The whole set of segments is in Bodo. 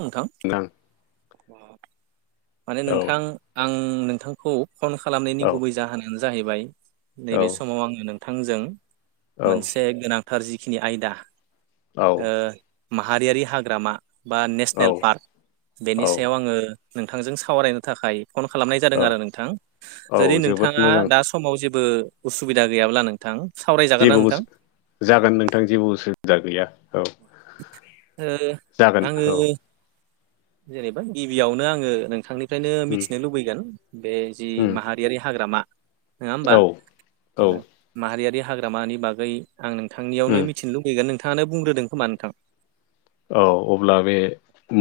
नोंथां न [unintelligible] माने औ नोंथां आं नोंथांखौ फन खालामनायनि औ गुबै जाहोनानो जाहैबाय औ नैबे समाव आङो नोंथांजों औ औ मोनसे गोनांथार जिखिनि आयदा ओ माहारियारि हाग्रामा बा औ नेसनेल पार्क बेनि औ सायाव आङो नोंथांजों सावरायनो थाखाय फन खालामनाय जादों औ आरो नोंथां औ जुदि जोबोद नोंथाङा मोजां दा समाव जेबो उसुबिदा गैयाब्ला नोंथां सावरायजागोन जेबो ना नोंथां उसु जागोन नोंथां जेबो उसु जा गैया औ ओ जागोन आङो औ। जेनेबा गिबियावनो आङो नोंथांनिफ्रायनो उम मिथिनो लुबैगोन। बे जि उम माहारियारि हाग्रामा नङा होमबा? औ औ ओ माहारियारि हाग्रामानि बागै आं उम नोंथांनियावनो मिथिनो लुगैगोन नोंथाङानो बुंग्रोदों खोमा नोंथां। औ अब्ला बे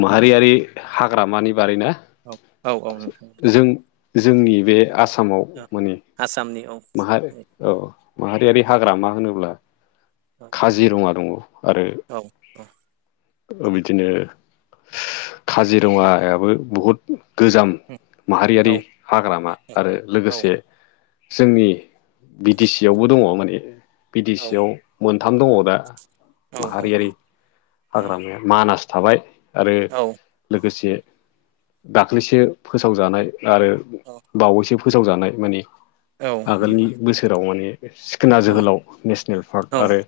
माहारियारि हाग्रामानि बारै ना? औ औ औ नोंथां जों जोंनि बे आसामाव औ माने आसामनि औ। माहा औ माहारियारि हाग्रामा होनोब्ला काजिरङा दङ। आरो औ। ओ बिदिनो काजिरङायाबो बहुत गोजाम औ माहारियारि हाग्रामा आरो औ लोगोसे जोंनि बि दि सि आवबो दङ माने बि दि सि आव मोनथाम दङ दा औ माहारियारि हाग्रामाया मानास थाबाय आरो लोगोसे दाख्लैसो फोसावजानाय आरो बावैसो फोसावजानाय माने आगोलनि बोसोराव माने सिखोना जोहोलाव नेसनेल पार्क औ आरो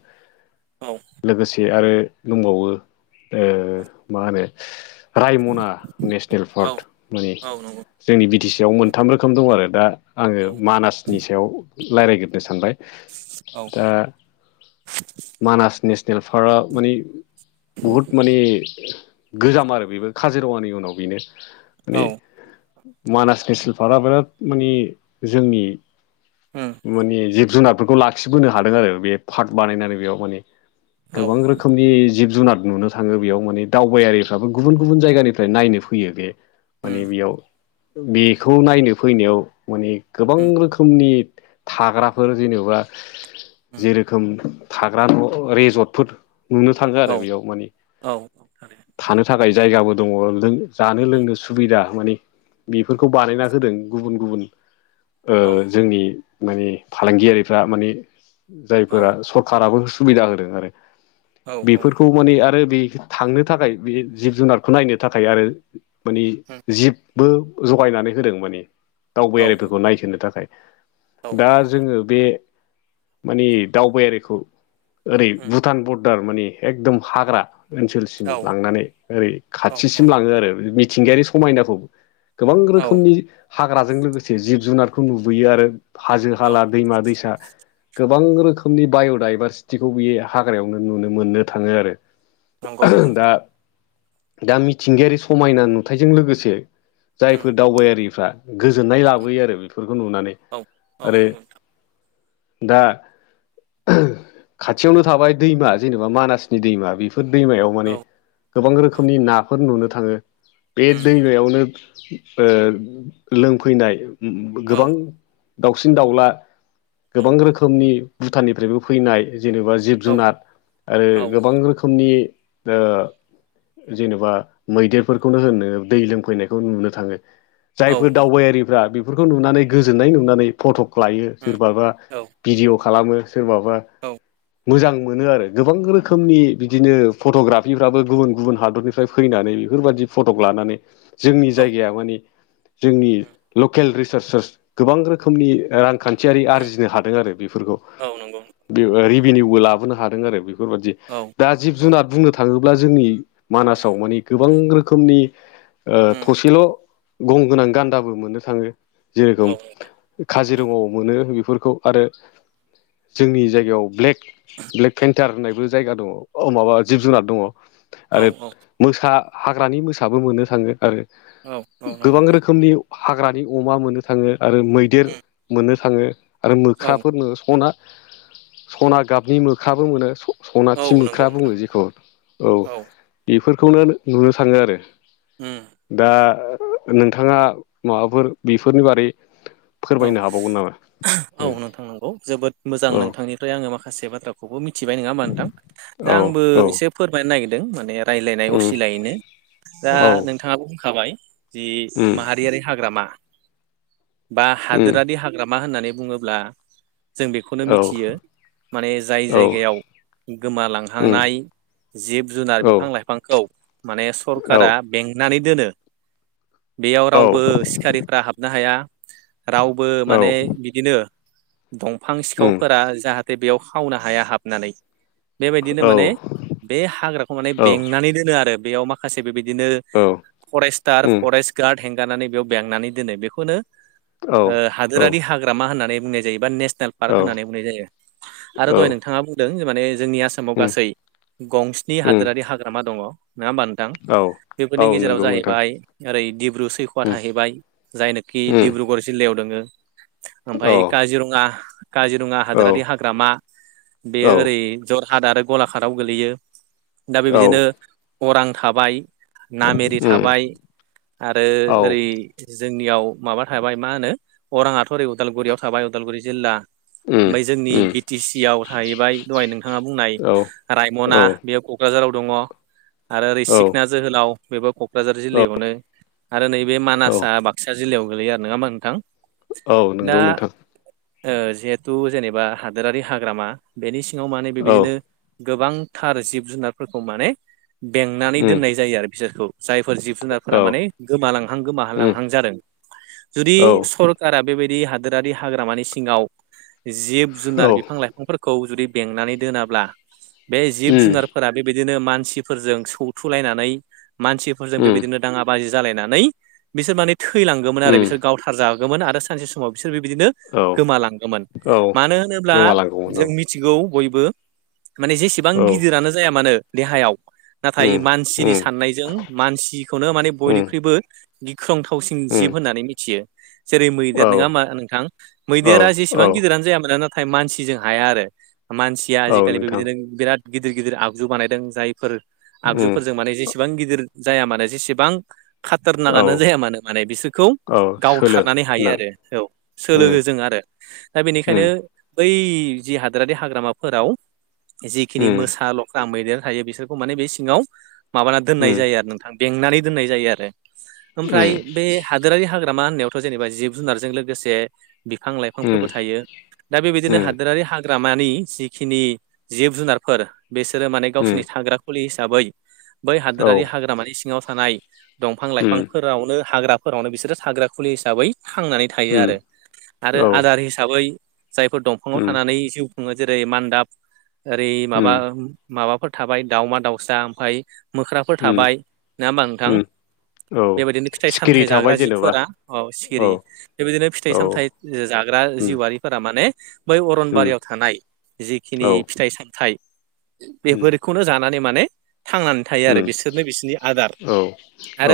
औ लोगोसे आरो दंबावो ओ मा होनो रायमना नेसनेल पार्क माने औ नंगौ जोंनि बि टि सि आव मोनथाम रोखोम दं आरो दा आङो औ मानास नि सायाव रायज्लायग्रनो सानबाय औ दा मानास नेसनेल पारआ मानि बहुद माने गोजाम आरो बेबो काजिरङानि उनाव बेनो। औ माने मानास नेसनेल पार्कआ बिराद माने जोंनि उम माने जिब जुनारफोरखौ लाखिबोनो हादों आरो बे पार्ट बानायनानै बेयाव माने औ गोबां रोखोमनि जिब जुनार नुनो थाङो बेयाव माने दावबायारिफ्राबो गुबुन गुबुन जायगानिफ्राय नायनो फैयो बे उम माने बेयाव बेखौ नायनो फैनायाव माने गोबां उम रोखोमनि थाग्राफोर जेनेबा उम जेरोखोम थाग्रा न' रेजर्टफोर नुनो थाङो औ आरो बेयाव माने। औ थारैनो थानो थाखाय जायगाबो दङ जानो उम लोंनो सुबिदा मानि बेफोरखौ बानायना होदों गुबुन गुबुन औ जोंनि माने फालांगियारिफ्रा माने औ जायफोरा सर्ट खाराराबो सुबिदा होदों आरो। औ उम बेफोरखौ माने आरो बे थांनो थाखाय बे जिब जुनारखौ नायनो थाखाय आरो मानि जिबबो जगायनानै होदों माने औ उम दावबायारिफोरखौ नायथोनो थाखाय। औ दा जोङो बे माने दावबायारिखौ। ओरै भुटान बरदार मानि एकदम हाग्रा। ओनसोलसिम लांनानै ओरै औ औ खाथिसिम लाङो आरो मिथिंगायारि समायनाखौ। गोबां औ रोखोमनि हाग्राजों लोगोसे जिब जुनारखौ नुबोयो आरो। हाजो औ हाला दैमा दैसा। गोबां रोखोमनि बाय'डाइभारसिटिखौ बे हाग्रायावनो नुनो मोननो थाङो आरो। नंगौ नोंथां। दा दा मिथिंगायारि समायना नुथायजों लोगोसे उम जायफोर दावबायारिफ्रा गोजोननाय लाबोयो आरो बेफोरखौ नुनानै औ औ आरो नंगौ नोंथां दा खाथियावनो थाबाय दैमा जेनेबा मानासनि दैमा बेफोर फोर दैमायाव माने औ गोबां रोखोमनि नाफोर नुनो थाङो। बे उम दैमायावनो ओ लोंफैनाय औ गोबां दाउसिन दाउला औ गोबां रोखोमनि भुटाननिफ्रायबो फैनाय जेनेबा जिब औ जुनार आरो औ गोबां रोखोमनि ओ जेनेबा मैदेरफोरखौनो होनो दै लोंफैनायखौ नुनो थाङो। औ जायफोर उम दावबायारिफ्रा बेफोरखौ नुनानै गोजोननाय नुनानै। फट' लायो सोरबाबा औ भिडिअ' खालामो सोरबाबा औ मोजां मोनो आरो गोबां रो खोमनि बिदिनो फट'ग्राफिफ्राबो गुबुन गुबुन हादरनिफ्राय फैनानै बेफोरबायदि फट'क लानानै जोंनि औ जायगाया माने जोंनि उम लकेल रिसार्चस। गोबां रोखोमनि रांखान्थियारि उम आरजिनो हादों आरो बेफोरखौ। औ नंगौ बे रिभिनिउबो लाबोनो हादों आरो बेफोरबादि। औ। दा जिब औ जुनार बुंनो थाङोब्ला जोंनि उम मानासाव मानि गोबां रोखोमनि उम थसेल' गं गोनां गान्दाबो मोननो थाङो औ जेरेखोम काजिरङायाव मोनो बेफोरखौ आरो जोंनि जायगायाव ब्लेक ब्लेक पन्टार होननायबो जायगा दङ औ माबा जिब जुनार दङ औ आरो औ मोसा हाग्रानि मोसाबो मोननो थाङो आरो औ। नंगौ गोबां नोंथां रोखोमनि हाग्रानि अमा मोननो थाङो आरो मैदेर मोननो थाङो। आरो उम मोख्राफोरनो सना सना गाबनि मोखाबो मोनो औ सनाथि नंगौ मोख्रा बुङो नोंथां जेखौ औ बेफोरखौनो नुनो थाङो आरो। उम दा नोंथाङा माबाफोर बेफोरनि बारै औ फोरमायनो हाबावगोन नामा औ। ओमफ्राय आङो माखासे बाथ्राखौबो मिथिबाय नङा होमबा नोंथां दा औ आंबो औ एसे फोरमायनो नागिरदों माने रायलायनाय असिलायैनो दा नोंथाङा बुंखाबाय जि औ माहारियारि हाग्रामा। बा हादोरारि हाग्रामा होननानै बुङोब्ला। जों बेखौनो औ मिथियो माने जाय औ जायगायाव उम गोमालांहांनाय जिब जुनार औ बिफां लाइफांखौ माने औ सरखारा बेंनानै दोनो। बेयाव औ रावबो सिखारिफ्रा हाबनो हाया रावबो औ माने बि दिनो दंफां उम सिखावफोरा जाहाथे बेयाव खावनो हाया हाबनानै। बेबायदिनो औ माने बे हाग्राखौ माने औ बेंनानै दोनो आरो बेयाव माखासे बेबायदिनो फरेस्टार उम फरेस्ट गार्ड हेंगारनानै बेयाव बेंनानै दोनो बेखौनो औ ओ हादोरारि हाग्रामा होननानै बुंनाय जायो बा नेसनेल पार्क औ होननानै बुंनाय जायो आरो दहय नोंथाङा बुं दों माने जोंनि आसामाव उम गासै गंस्नि उम हादोरारि हाग्रामा दङ नङा होमबा नोंथां औ बेफोरनि औ गेजेराव नंगौ नोंथां जाहैबाय ओरै दैब्रु सैख'आ उम थाहैबाय जायनोखि उम डबगर जिल्लायाव दङो ओमफ्राय औ काजिरङा काजिरङा औ हादोरारि हाग्रामा बेयो औ ओरै जरहाट आरो गलाघाटआव गोलैयो। दा उम औ बेबायदिनो अरां थाबाय नामेरि उम थाबाय आरो औ औ ओरै जोंनियाव माबा थाबाय मा होनो अराङाथ' ओरै उदालगुरियाव थाबाय उदालगुरि जिल्ला ओमफ्राय जोंनि बि टि सि आव थाहैबाय दहाय नोंथाङा बुंनाय रायमना बे क'क्राझाराव दङ आरो ओरै सिखना जोहोलाव बेबो क' कक्राझार जिल्लायावनो आरो नैबे औ मानासआ बाक्सा जिल्लायाव गोलैयो आरो नङा होमबा नोंथां औ दा नंगौ नोंथां जिहेथु जेनेबा हादोरारि हाग्रामा बेनि सिङाव माने औ बेबायदिनो गोबांथार जिब जुनारफोरखौ माने बेंनानै उम दोननाय जायो आरो बिसोरखौ जायफोर जिब जुनारफोरा औ माने गोमालांहां उम गोमाहालांहां जादों। जुदि औ सरकारा बेबायदि हादोरारि हाग्रामानि सिङाव जिब जुनार बिफां लाइफांफोरखौ जुदि बेंनानै दोनाब्ला बे जिब उम जुनारफोरा बेबायदिनो मानसिफोरजों सौथुलायनानै मानसिफोरजों उम बेबायदिनो दाङा बाजि जालायनानै बिसोर माने थैलांगोमोन आरो उम बिसोर गावथार जा गोमोन आरो सानसे समाव बिसोर बिबदिनो औ गोमालांगोमोन औ मानो होनोब्ला गोमालांगौमोन जों मि थिगौ बयबो माने जेसेबां औ औ गिदिरानो जाया मानो देहायाव उम नाथाय मानसिनि उम साननायजों मानसिखौनो माने उम बयनिख्रुइबो गिख्रं उम जिब होननानै मिथियो जेरै मैदेर औ नङा होमबा नोंथां औ मैदेरा जेसे औ एसेबां गिदिरानो जायामोन नाथाय मानसिजों हाया आरो मानसिया औ आजिखालि नोंथां बेबायदिनो बिराद गिदिर गिदिर आगजु बानायदों जायफोर उम आगजुफोरजों माने जेसे एसेबां गिदिर जाया मानोे जेसेबां औ खाथारनागानो जाया मानो माने बिसोरखौ औ सोलो गावथारनानै हायो गोनां आरो औ उम सोलोङो जों आरो दा बेनिखायनो उम बै उम मैदेर थायो बिसोरखौ माने बे सिङाव माबाना दोननाय उम जायो आरो नोंथां बेंनानै दोननाय जायो आरो ओमफ्राय उम बे हादोरारि हाग्रामा होननायावथ जेनेबा जिब जुनारजों लोगोसे बिफां लाइफांफोरबो उम थायो दा बेबायदिनो उम हादोरारि हा ग्रामानि जिखिनि जिब जुनारफोर बिसोरो माने उम गावसोरनि थाग्रा खुलि हिसाबै बै औ हादोरारि हाग्रामानि सिङाव थानाय दंफां लाइफां उम फोरावनो हाग्राफोरावनो बिसोरो हाग्रा खुलि हिसाबै थांनानै थायो आरो उम आरो औ आदार हिसाबै जायफोर दंफाङाव उम थानानै जिउ खुङो जेरै मान्दाब ओरै माबा उम माबाफोर थाबाय दावमा दावसा ओमफ्राय मोख्राफोर उम थाबाय नङा होमबा नोंथां उम औ बेबायदिनो फिथाइ सिखिरि सामथाइ थाबाय जाग्रा जेनेबा जिफोरा औ सिरि बेबायदिनो फिथाइ औ सामथाय जाग्रा उम जिउआ रिफोरा माने बै उम अरनबारियाव थानाय जिखिनि औ फिथाइ सामथाइ उम बेफोरखौनो जानानै माने थांनानै थायो आरो उम बिसोरनो बिसोरनि आदार औ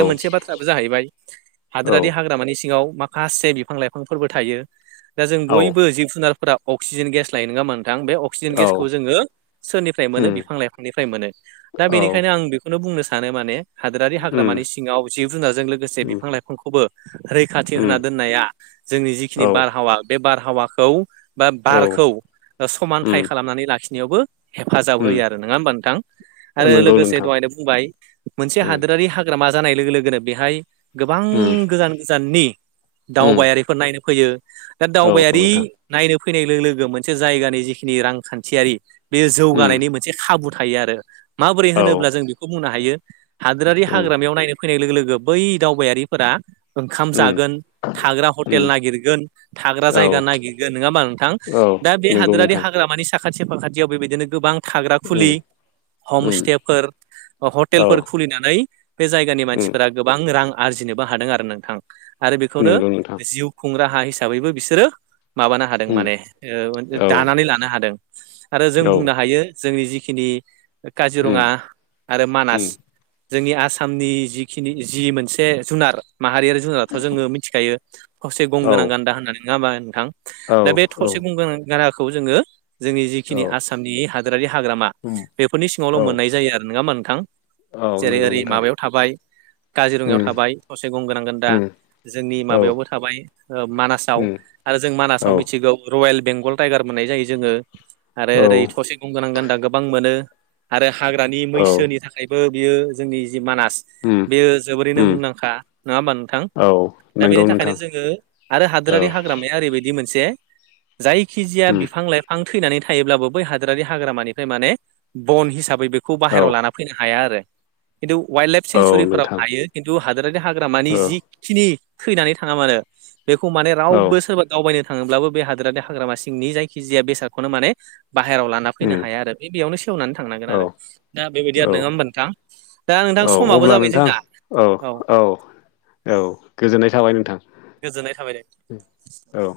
औ मोनसे बाथ्राबो जाहैबाय औ हादोरारि हाग्रामानि सिङाव माखासे बिफां लाइफांफोरबो थायो दा जों औ बयबो जिब जुनारफोरा अक्सिजेन गेस लायो नङा होमबा नोंथां बे क्सिजेन औ गेसखौ जोङो सोरनिफ्राय मोनो उम बिफां लाइफांनिफ्राय मोनो दा औ बेनिखायनो आं बेखौ बेखौनो बुंनो सानो माने हादोरारि उम हाग्रामानि सिङाव जिब जुनारजों लोगोसे उम बिफां लाइफांखौबो रैखाथि उम होना दोननाया जोंनि जिखिनि औ बारहावा बे बारहावाखौ बा औ बारखौ ओ उम समानथाय खालामनानै लाखिनायावबो हेफाजाब उम होयो आरो नङा होमबा नोंथां आरो नंगौ लोगोसे नोंथां दहायनो बुंबाय मोनसे उम हादोरारि हा ग्रामा जानाय लोगो लोगोनो बेहाय गोबां उम गोजान गोजाननि उम दावबायारि [unintelligible] नायनो फैयो दा औ दावबायारि नोंथां नायनो फैनाय लोगो-लोगो मोनसे जायगानि जिखिनि रांखान्थियारि बे उम जौगानायनि मोन से खाबु थायो आरो माबोरै औ होनोब्ला जों बेखौ बुंनो हायो हादोरारि उम हाग्रामायाव नायनो फैनाय लोग-लोगो बै दावबायारिफोरा ओंखाम उम जागोन थाग्रा उम हटेल नागिरगोन थाग्रा औ जायगा नागिरगोन नङा होमबा नोंथां? औ दा बे नंगौ हादोरारि नोंथां हाग्रामानि साखाथि फाखाथियाव बेबायदिनो गोबां थाग्रा उम खुलि उम हमस्टेफोर औ हटेलफोर खुलिनानै बे जायगानि उम मानसिफोरा गोबां रां आरजिनोबो हादों आरो नोंथां आरो बेखौनो नंगौ नोंथां जिउ खुंग्रा हा हिसाबैबो बिसोरो माबानो हादों उम माने ओ औ दानानै लानो हादों। आरो जों औ बुंनो हायो जोंनि जिखिनि उम काजिरङा आरो मानास उम जोंनि आसामनि जिखि जि मोनसे जुनार माहारियारि जुनाराथ जोङो मिथिखायो थसे औ गंगोनां गान्दा होननानै नङा होमबा नोंथां औ दा बे औ थसे गंगोनां गान्दाखौ जोङो जोंनि जिखिनि औ आस आसामनि हादोरारि हाग्रामा उम बेफोरनि सिङावल औ मोननाय जायो आरो नङा होमबा नोंथां? औ जेरै नंगौ ओरै नोंथां माबायाव थाबाय काजिरङायाव उम थाबाय थसे गंगोनां गान्दा उम जोंनि औ माबायावबो थाबाय मानासाव उम आरो जों मानासाव औ मिथिगौ रयेल बेंगल टाइगार मोननाय जायो जोङो आरो औ ओरै थसे गं गोनां गान्दा गोबां मोनो आरो हाग्रानि औ मैसोनि थाखाय थाखायबो बियो जोंनि जि मानास उम बेयो जोबोरैनो उम मुंदांखा नङा होमबा नोंथां? औ दा नंगौ बेनि थाखायनो नोंथां जोङो आरो औ हादोरारि हाग्रामाया ओरैबायदि मोन जे जायखिजाया उम बिफां लाइफ फां थैनानै थायोब्लाबो बै हादोरारि हाग्रामानिफ्राय माने बन हिसाबै बेखौ औ बाहेरायाव लाना फैनो हाया आरो खिन्थु वाइल्ड लाइफ औ सेेंसुरि नोंथां खिन्थु हादोरारि हाग्रामानि औ जिखिनि थैनानै थाङा मानो बेखौ माने औ रावबो सोरबा दावबायनो थाङोब्लाबो बे हादोरारि हाग्रामा सिंनि जायखिजाया बेसादखौनो माने बाहेराव लान लाना फैनो उम हाया आरो बे बेयावनो सेवनानै थांनांगोन औ आरो दा बेबायदि आरो औ नङा होमब नोंथां। दा नोंथां समाबो जाबाय जों औ-औ-औ गोजोननाय थाबाय नोंथां। गोजोननाय थाबाय दे उम औ।